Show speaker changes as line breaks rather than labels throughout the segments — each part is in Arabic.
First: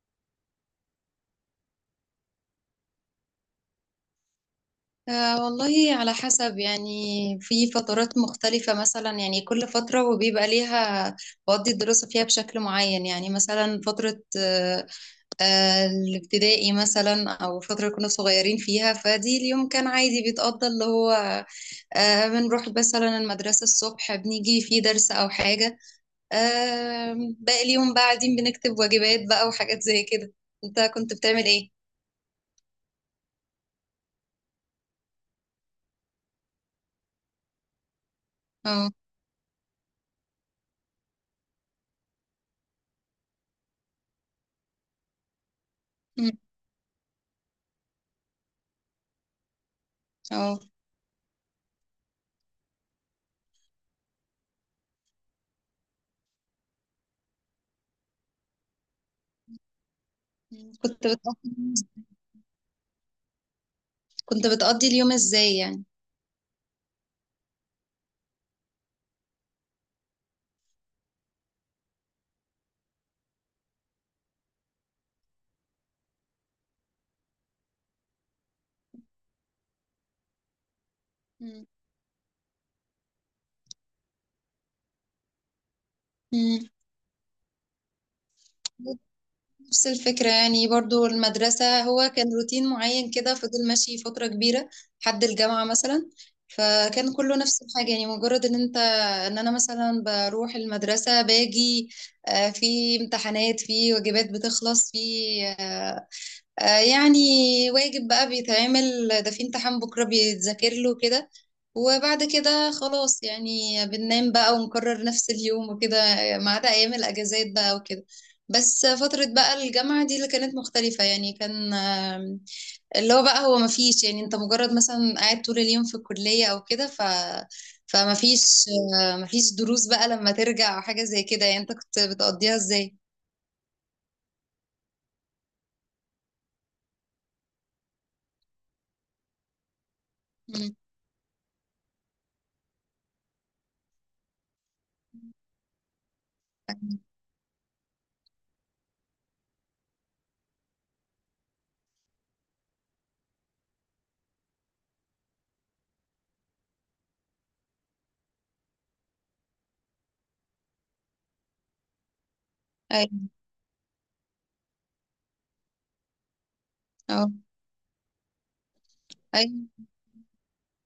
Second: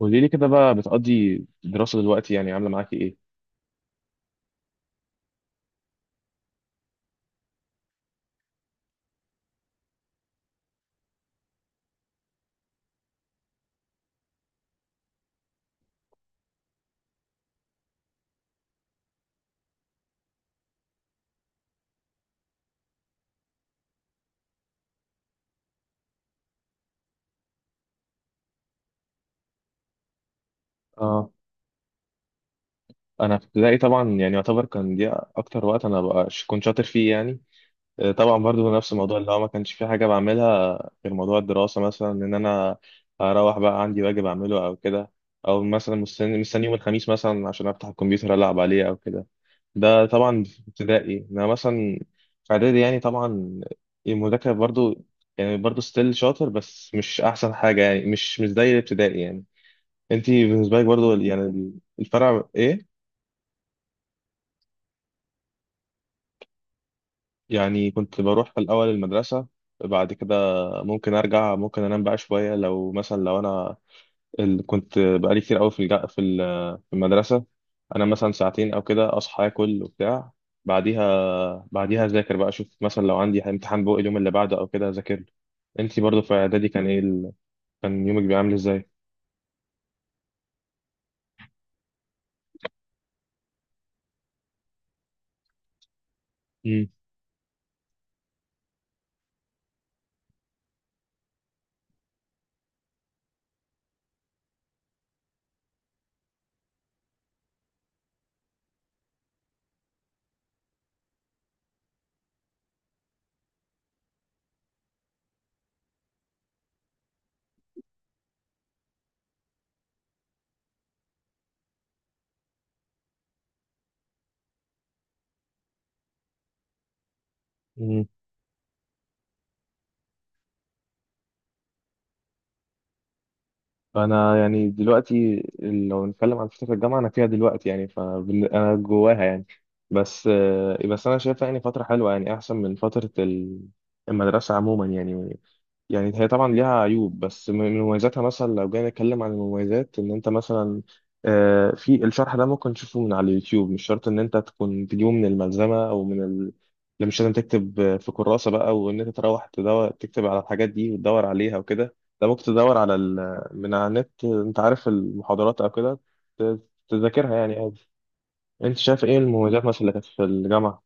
قولي لي كده بقى، بتقضي الدراسة دلوقتي يعني عاملة معاكي ايه؟
آه والله على حسب يعني. في فترات مختلفة مثلا، يعني كل فترة وبيبقى ليها بقضي الدراسة فيها بشكل معين. يعني مثلا فترة الابتدائي مثلا، أو فترة كنا صغيرين فيها، فدي اليوم كان عادي بيتقضى اللي هو بنروح مثلا المدرسة الصبح، بنيجي في درس أو حاجة، آه باقي اليوم بقى قاعدين بنكتب واجبات بقى وحاجات زي كده. أنت كنت
اه،
بتعمل إيه؟
انا في ابتدائي طبعا يعني يعتبر كان دي اكتر وقت انا بقى كنت شاطر فيه يعني. طبعا برضو نفس
اه.
الموضوع اللي هو ما كانش في حاجة بعملها غير موضوع الدراسة، مثلا ان انا اروح بقى عندي واجب اعمله او كده، او مثلا
أمم.
مستني يوم الخميس مثلا عشان افتح الكمبيوتر العب عليه او كده. ده طبعا
اه.
في ابتدائي، انا مثلا في اعدادي يعني طبعا المذاكرة برضو، يعني برضو ستيل شاطر بس مش احسن حاجة، يعني مش زي الابتدائي يعني. انت بالنسبه لك
كنت
برضو يعني،
بتقضي
الفرع ايه؟
كنت بتقضي اليوم ازاي يعني؟
يعني كنت بروح في الاول المدرسه، بعد كده ممكن ارجع، ممكن انام بقى شويه لو انا كنت بقالي كتير قوي في الج- في ال- في المدرسه. انا مثلا ساعتين او كده اصحى اكل وبتاع،
مم.
بعديها اذاكر بقى، اشوف مثلا لو عندي امتحان بقى اليوم اللي بعده او كده اذاكر له. انت برضو في
مم.
اعدادي كان ايه كان يومك بيعمل ازاي؟
نفس الفكرة يعني، برضو المدرسة هو كان روتين معين كده، فضل ماشي فترة كبيرة لحد الجامعة مثلا. فكان كله نفس الحاجة، يعني مجرد ان انا مثلا بروح المدرسة باجي، في امتحانات، في واجبات بتخلص، في آه، يعني واجب بقى بيتعمل، ده في امتحان بكرة بيتذاكر له كده، وبعد كده خلاص يعني بننام بقى ونكرر نفس اليوم وكده، ما عدا أيام الأجازات بقى وكده. بس فترة بقى الجامعة دي اللي كانت مختلفة، يعني كان اللي هو بقى هو مفيش، يعني انت مجرد مثلا قاعد طول اليوم في الكلية او كده ف
امم
فمفيش آه، مفيش دروس بقى لما ترجع او حاجة زي كده، يعني انت كنت بتقضيها ازاي؟
فانا يعني دلوقتي لو نتكلم عن فتره الجامعه انا فيها دلوقتي يعني فانا جواها يعني. بس
مم.
آه، بس انا شايفها يعني فتره حلوه، يعني احسن من فتره المدرسه عموما يعني. يعني هي طبعا ليها عيوب، بس من مميزاتها مثلا لو جينا نتكلم عن المميزات ان انت مثلا في الشرح ده ممكن تشوفه من على اليوتيوب، مش شرط ان انت تكون تجيبه من الملزمة او من لا مش لازم تكتب في كراسة بقى وان انت تروح تدور تكتب على الحاجات دي وتدور عليها وكده. ده ممكن تدور على
ايوه.
من على النت انت عارف المحاضرات او كده ت-
اه.
تذاكرها يعني عادي. انت شايف ايه المميزات
ايوه،
مثلا اللي كانت في الجامعة؟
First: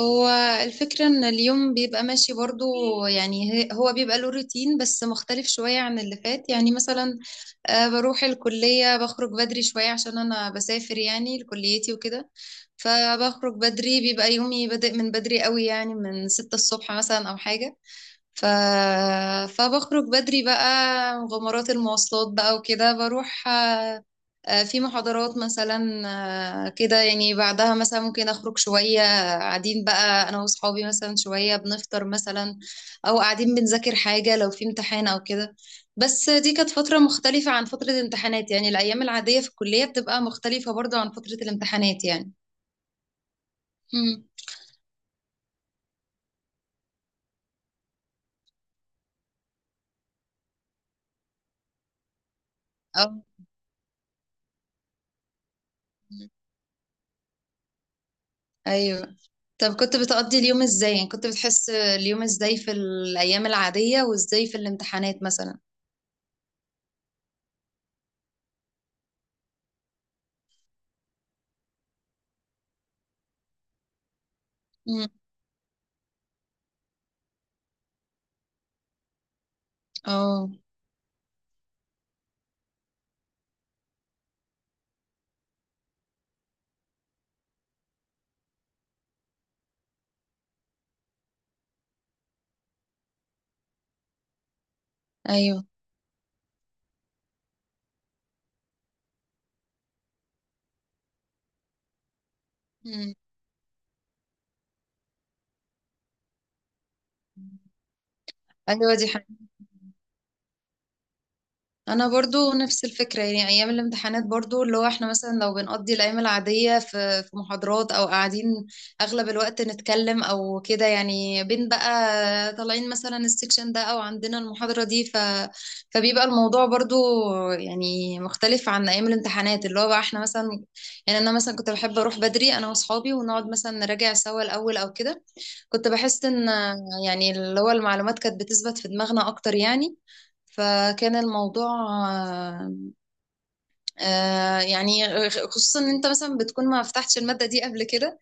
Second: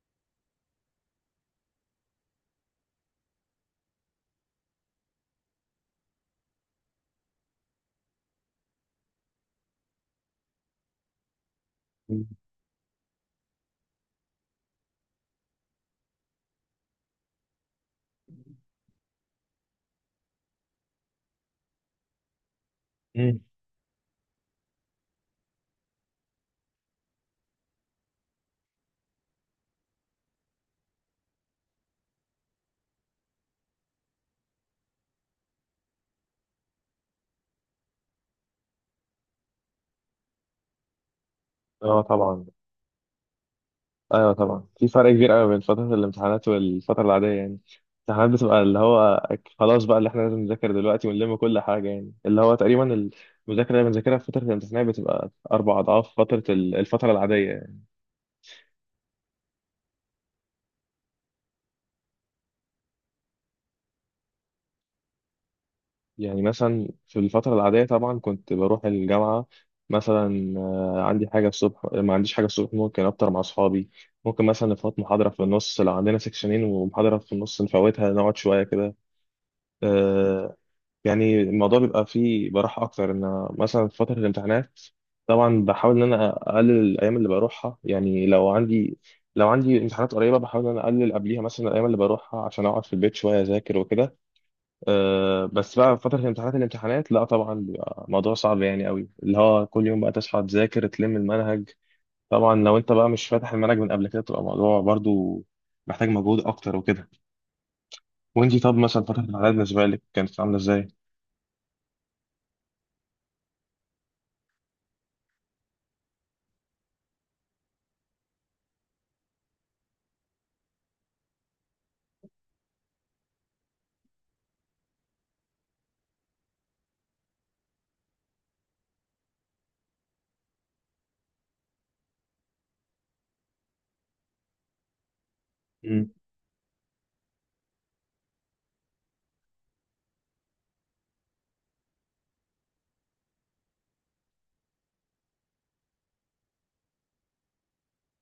هو الفكرة ان اليوم بيبقى ماشي برضو. يعني هو بيبقى له روتين بس مختلف شوية عن اللي فات، يعني مثلا بروح الكلية، بخرج بدري شوية عشان انا بسافر يعني لكليتي وكده، فبخرج بدري بيبقى يومي بادئ من بدري قوي، يعني من ستة الصبح مثلا او حاجة. ف... فبخرج بدري بقى مغامرات المواصلات بقى وكده،
مم.
بروح في محاضرات مثلا. كده يعني، بعدها مثلا ممكن أخرج شوية قاعدين بقى أنا وأصحابي مثلا شوية، بنفطر مثلا أو قاعدين بنذاكر حاجة لو في امتحان أو كده. بس دي كانت فترة مختلفة عن فترة الامتحانات، يعني الأيام العادية في الكلية بتبقى مختلفة برضو عن فترة
اه،
الامتحانات يعني.
طبعا.
مم.
ايوه طبعا، في فرق كبير قوي بين فتره الامتحانات والفتره العاديه يعني. الامتحانات بتبقى اللي هو خلاص بقى، اللي احنا لازم نذاكر دلوقتي ونلم كل حاجه، يعني اللي هو تقريبا
أو
المذاكره اللي بنذاكرها في فتره الامتحانات بتبقى 4 اضعاف فتره الفتره العاديه يعني.
أيوه. طب كنت بتقضي اليوم ازاي يعني؟ كنت بتحس اليوم ازاي في الايام العادية وازاي في الامتحانات مثلا؟
يعني مثلا في الفتره العاديه طبعا كنت بروح الجامعه مثلا، عندي حاجه الصبح ما عنديش حاجه الصبح ممكن افطر مع اصحابي، ممكن مثلا نفوت
امم.
محاضره في النص لو عندنا سكشنين ومحاضره في النص نفوتها نقعد شويه كده.
اه.
آه، يعني الموضوع بيبقى فيه براحة أكتر، إن أنا مثلا في فترة الامتحانات طبعا بحاول إن أنا أقلل الأيام اللي بروحها، يعني لو عندي امتحانات قريبة بحاول إن أنا أقلل قبليها مثلا الأيام اللي بروحها عشان أقعد في البيت شوية أذاكر وكده. أه،
ايوه.
بس بقى في فترة الامتحانات، لا طبعا بيبقى موضوع صعب يعني قوي، اللي هو كل يوم بقى تصحى تذاكر تلم المنهج. طبعا لو أنت بقى
امم.
مش فاتح المنهج من قبل كده، بتبقى موضوع برضو محتاج مجهود أكتر وكده. وأنتي طب
ايوه،
مثلا فترة الامتحانات بالنسبة لك كانت عاملة إزاي؟
انا برضو نفس الفكره، يعني ايام الامتحانات برضو اللي هو احنا مثلا لو بنقضي الايام العاديه في محاضرات او قاعدين اغلب الوقت نتكلم او كده، يعني بين بقى طالعين مثلا السكشن ده او عندنا المحاضره دي. فبيبقى الموضوع برضو يعني مختلف عن ايام الامتحانات اللي هو بقى احنا مثلا. يعني انا مثلا كنت بحب اروح بدري انا واصحابي ونقعد مثلا نراجع سوا الاول او كده. كنت
مم.
بحس ان يعني اللي هو المعلومات كانت بتثبت في دماغنا اكتر يعني. فكان الموضوع آه، يعني خصوصا ان انت مثلا بتكون ما فتحتش المادة دي قبل كده،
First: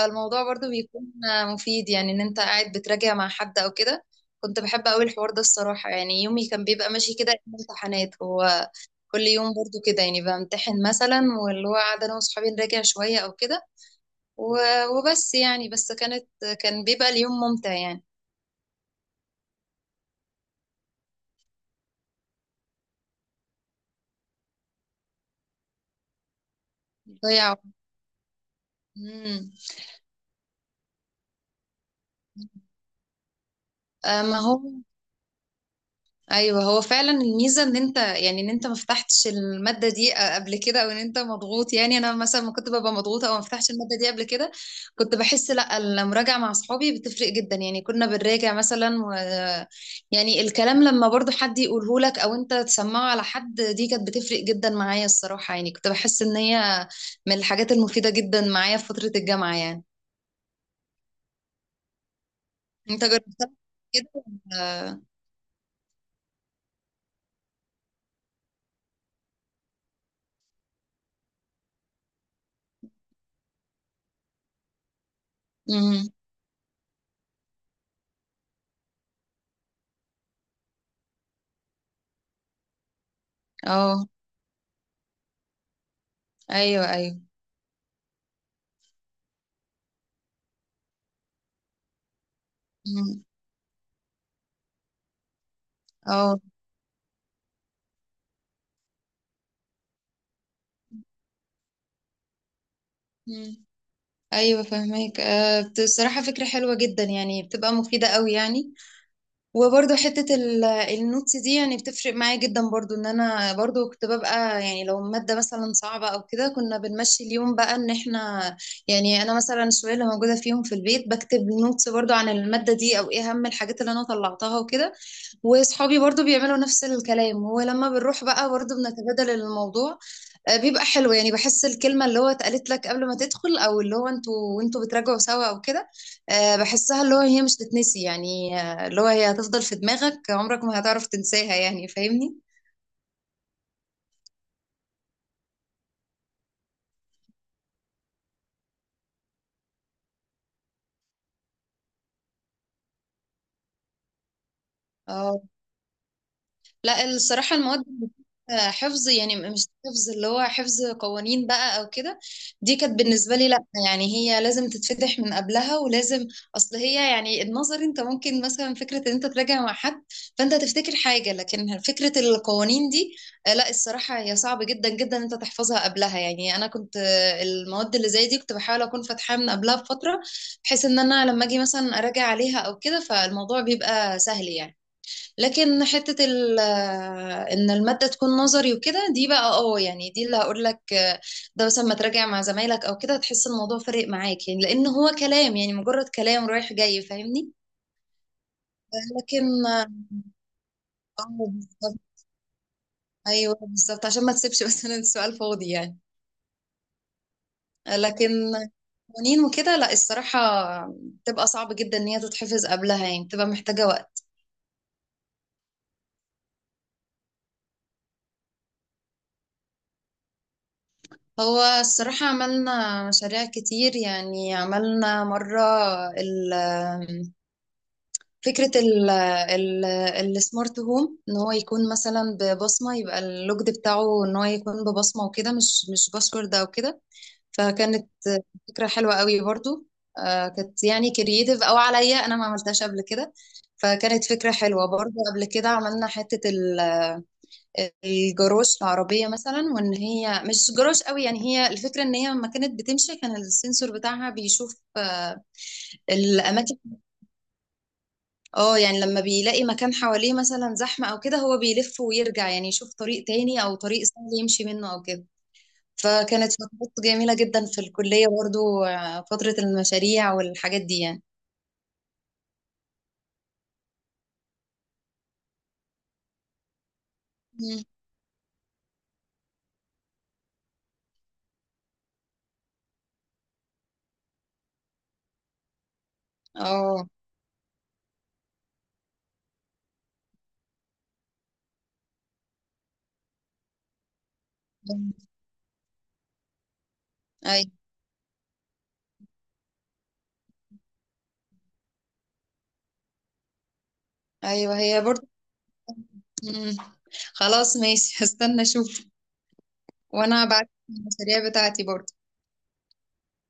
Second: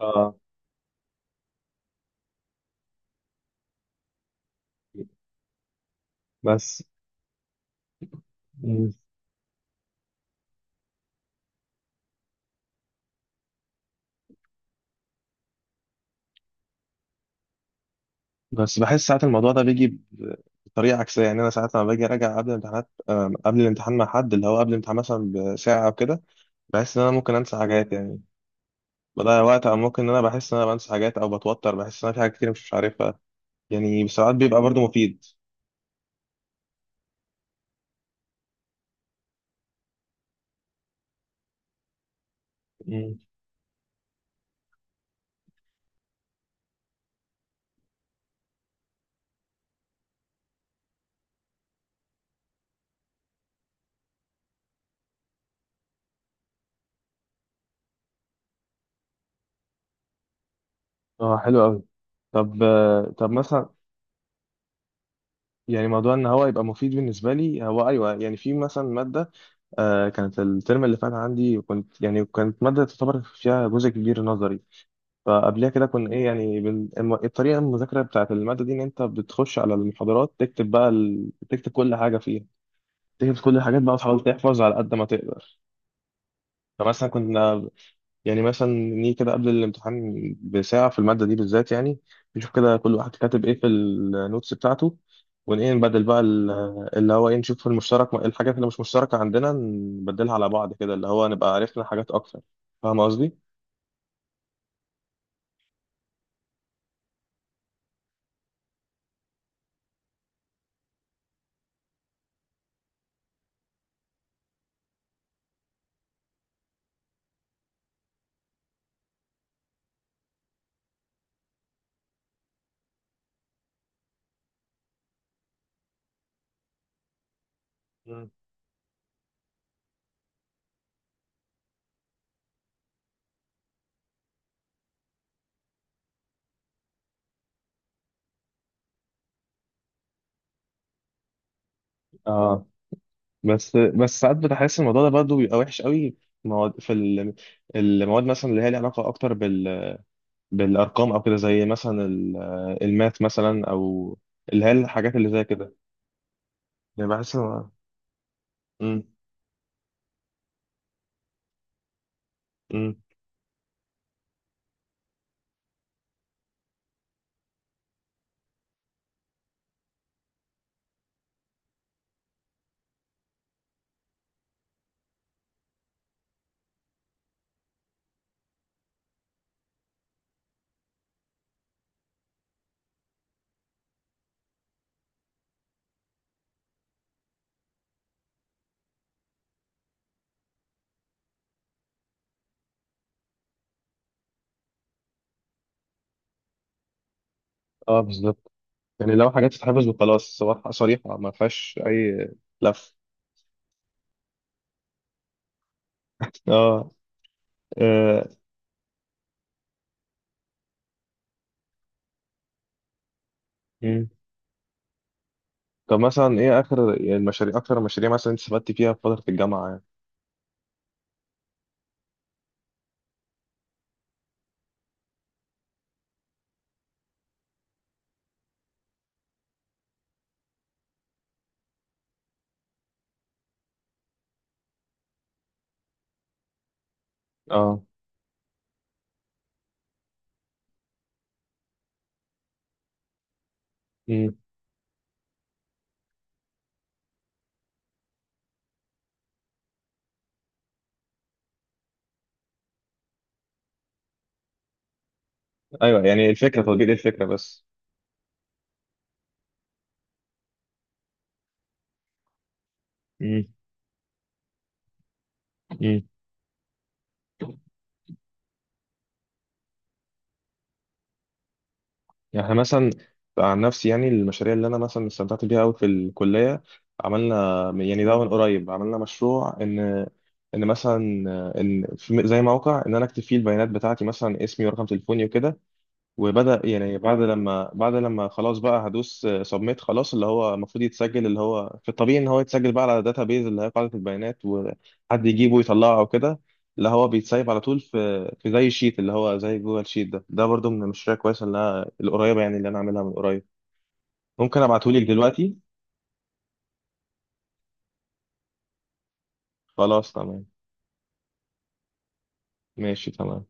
اه،
برضو بيكون مفيد يعني ان انت قاعد بتراجع مع حد او كده. كنت بحب قوي الحوار ده الصراحة. يعني يومي كان
بس.
بيبقى ماشي كده إنه امتحانات. هو
مم.
كل يوم برضو كده، يعني بمتحن مثلا واللي هو قاعدة انا واصحابي نراجع شوية او كده. و- وبس يعني، بس كان بيبقى اليوم ممتع يعني.
بس بحس ساعات الموضوع ده بيجي ب- بطريقة عكسية. يعني أنا ساعات لما باجي أراجع قبل الامتحانات، قبل الامتحان مع حد، اللي هو قبل الامتحان مثلا بساعة أو كده، بحس إن أنا ممكن
ضيع
أنسى
وقت.
حاجات. يعني بضيع
مم.
وقت، أو ممكن إن أنا بحس إن أنا بنسى حاجات أو بتوتر، بحس إن أنا في حاجات كتير مش عارفها. يعني ساعات
ما هو
بيبقى برضه مفيد.
ايوه، هو فعلا الميزه ان انت يعني ان انت ما فتحتش الماده دي قبل كده او ان انت مضغوط. يعني انا مثلا ما كنت ببقى
مم.
مضغوطه او ما فتحتش الماده دي قبل كده، كنت بحس لا، المراجعه مع اصحابي بتفرق جدا. يعني كنا بنراجع مثلا و يعني الكلام لما برضو حد يقوله لك او انت تسمعه على حد دي كانت بتفرق جدا معايا الصراحه. يعني كنت بحس ان هي من الحاجات المفيده جدا معايا في فتره الجامعه يعني.
اه، حلو أوي. طب
انت
آه، طب
جربتها
مثلا،
كده ولا-؟
يعني موضوع ان هو يبقى مفيد بالنسبه لي، هو ايوه يعني في مثلا ماده كانت الترم اللي فات عندي، وكنت يعني كانت ماده تعتبر فيها جزء كبير نظري. فقبلها كده
مم.
كنا ايه، يعني الطريقه المذاكره بتاعت الماده دي ان انت بتخش على المحاضرات تكتب بقى تكتب كل حاجه فيها، تكتب كل الحاجات بقى
اه.
وتحاول تحفظ على قد ما تقدر.
ايوه.
فمثلا
ايوه.
كنا، يعني مثلا نيجي كده قبل الامتحان بساعه في الماده دي بالذات، يعني نشوف كده كل واحد
مم.
كاتب ايه في النوتس بتاعته، ونبدل بقى
اه.
اللي هو ايه، نشوف المشترك الحاجات اللي مش مشتركه عندنا نبدلها على بعض كده، اللي هو نبقى عرفنا حاجات اكتر. فاهم قصدي؟
مم. ايوه فهماك. بصراحه فكره حلوه جدا يعني بتبقى مفيده قوي يعني. وبرده حته النوتس دي يعني بتفرق معايا جدا برضو، ان انا برضو كنت ببقى، يعني لو ماده مثلا صعبه او كده كنا بنمشي اليوم بقى ان احنا، يعني انا مثلا الشويه اللي موجوده فيهم في البيت بكتب نوتس برضو عن الماده دي او ايه اهم الحاجات اللي انا طلعتها وكده، واصحابي برضو بيعملوا نفس الكلام، ولما بنروح
مم.
بقى برضو بنتبادل الموضوع. بيبقى حلو يعني، بحس الكلمة اللي هو اتقالت لك قبل ما تدخل أو اللي هو انتوا بتراجعوا سوا أو كده، بحسها اللي هو هي مش تتنسي يعني. اللي هو هي هتفضل في دماغك عمرك ما هتعرف تنساها يعني، فاهمني؟
اه، بس ساعات بتحس الموضوع ده برضه بيبقى وحش قوي في مواد، المواد مثلا اللي هي ليها علاقه اكتر بالارقام او كده، زي مثلا الماث مثلا، او اللي هي الحاجات اللي
اه.
زي كده.
لا
يعني بحس
الصراحة المواد
امم
حفظ يعني، مش حفظ، اللي هو حفظ قوانين بقى او كده، دي
امم
كانت بالنسبة لي لا، يعني هي لازم تتفتح من قبلها ولازم. اصل هي يعني النظر انت ممكن مثلا فكرة ان انت تراجع مع حد فانت تفتكر حاجة، لكن فكرة القوانين دي لا الصراحة هي صعب جدا جدا انت تحفظها قبلها. يعني انا كنت المواد اللي زي دي كنت بحاول اكون فاتحاها من قبلها بفترة، بحيث ان انا لما اجي مثلا اراجع عليها او كده فالموضوع بيبقى سهل يعني. لكن حتة ال آه، ان المادة تكون نظري وكده دي بقى يعني دي اللي هقول لك، ده مثلا ما تراجع مع زمايلك او كده هتحس الموضوع فارق معاك يعني، لان هو كلام يعني مجرد كلام رايح جاي، فاهمني؟
اه، بالظبط. يعني لو حاجات
لكن اه
تتحفظ وخلاص، صراحه صريحه
آه،
ما فيهاش
بالظبط.
اي لف.
ايوه بالظبط، عشان ما تسيبش مثلا السؤال فاضي يعني.
اه، آه،
لكن قوانين وكده لا الصراحة بتبقى صعب جدا ان هي تتحفظ قبلها، يعني بتبقى محتاجة
امم
وقت.
طب مثلا ايه اخر المشاريع اكتر المشاريع مثلا انت استفدت فيها في فتره الجامعه يعني؟
هو الصراحة عملنا مشاريع كتير يعني، عملنا مرة ال فكرة ال ال السمارت هوم، ان هو يكون مثلا ببصمة، يبقى اللوجد بتاعه ان هو يكون ببصمة وكده مش باسورد او كده.
اه.
فكانت فكرة حلوة قوي برضو. كانت يعني كرييتيف او عليا، انا ما عملتهاش قبل كده، فكانت
امم.
فكرة حلوة برضو. قبل كده عملنا حتة الجروش العربية مثلا، وان هي مش جروش قوي، يعني هي الفكرة ان هي لما كانت بتمشي كان السنسور بتاعها بيشوف
ايوه، يعني الفكره
الاماكن.
تطبيق الفكره بس.
اه، يعني لما بيلاقي مكان حواليه مثلا زحمة او كده هو بيلف ويرجع، يعني يشوف طريق
امم.
تاني او طريق سهل يمشي منه او كده.
امم
فكانت فترات جميلة جدا في الكلية برضو. فترة المشاريع والحاجات دي يعني.
يعني احنا مثلا، عن نفسي يعني المشاريع اللي انا مثلا استمتعت بيها قوي في الكليه، عملنا
مم.
يعني ده من قريب عملنا مشروع ان ان مثلا في زي موقع، ان انا اكتب فيه البيانات بتاعتي مثلا اسمي ورقم تليفوني وكده، وبدأ يعني
اه.
بعد لما خلاص بقى، هدوس سبميت خلاص، اللي هو المفروض يتسجل، اللي هو في الطبيعي ان هو يتسجل بقى على داتا بيز اللي هي قاعدة البيانات، وحد يجيبه ويطلعه او كده. اللي هو بيتسايب على
اي.
طول في زي شيت اللي هو زي جوجل شيت. ده برضو من المشاريع كويسة اللي القريبة، يعني اللي انا عاملها من قريب. ممكن
ايوه هي
ابعتهولك
برضو.
دلوقتي.
مم. خلاص ماشي هستنى اشوف.
خلاص،
وانا
تمام.
بعت المشاريع بتاعتي برضو.
ماشي تمام.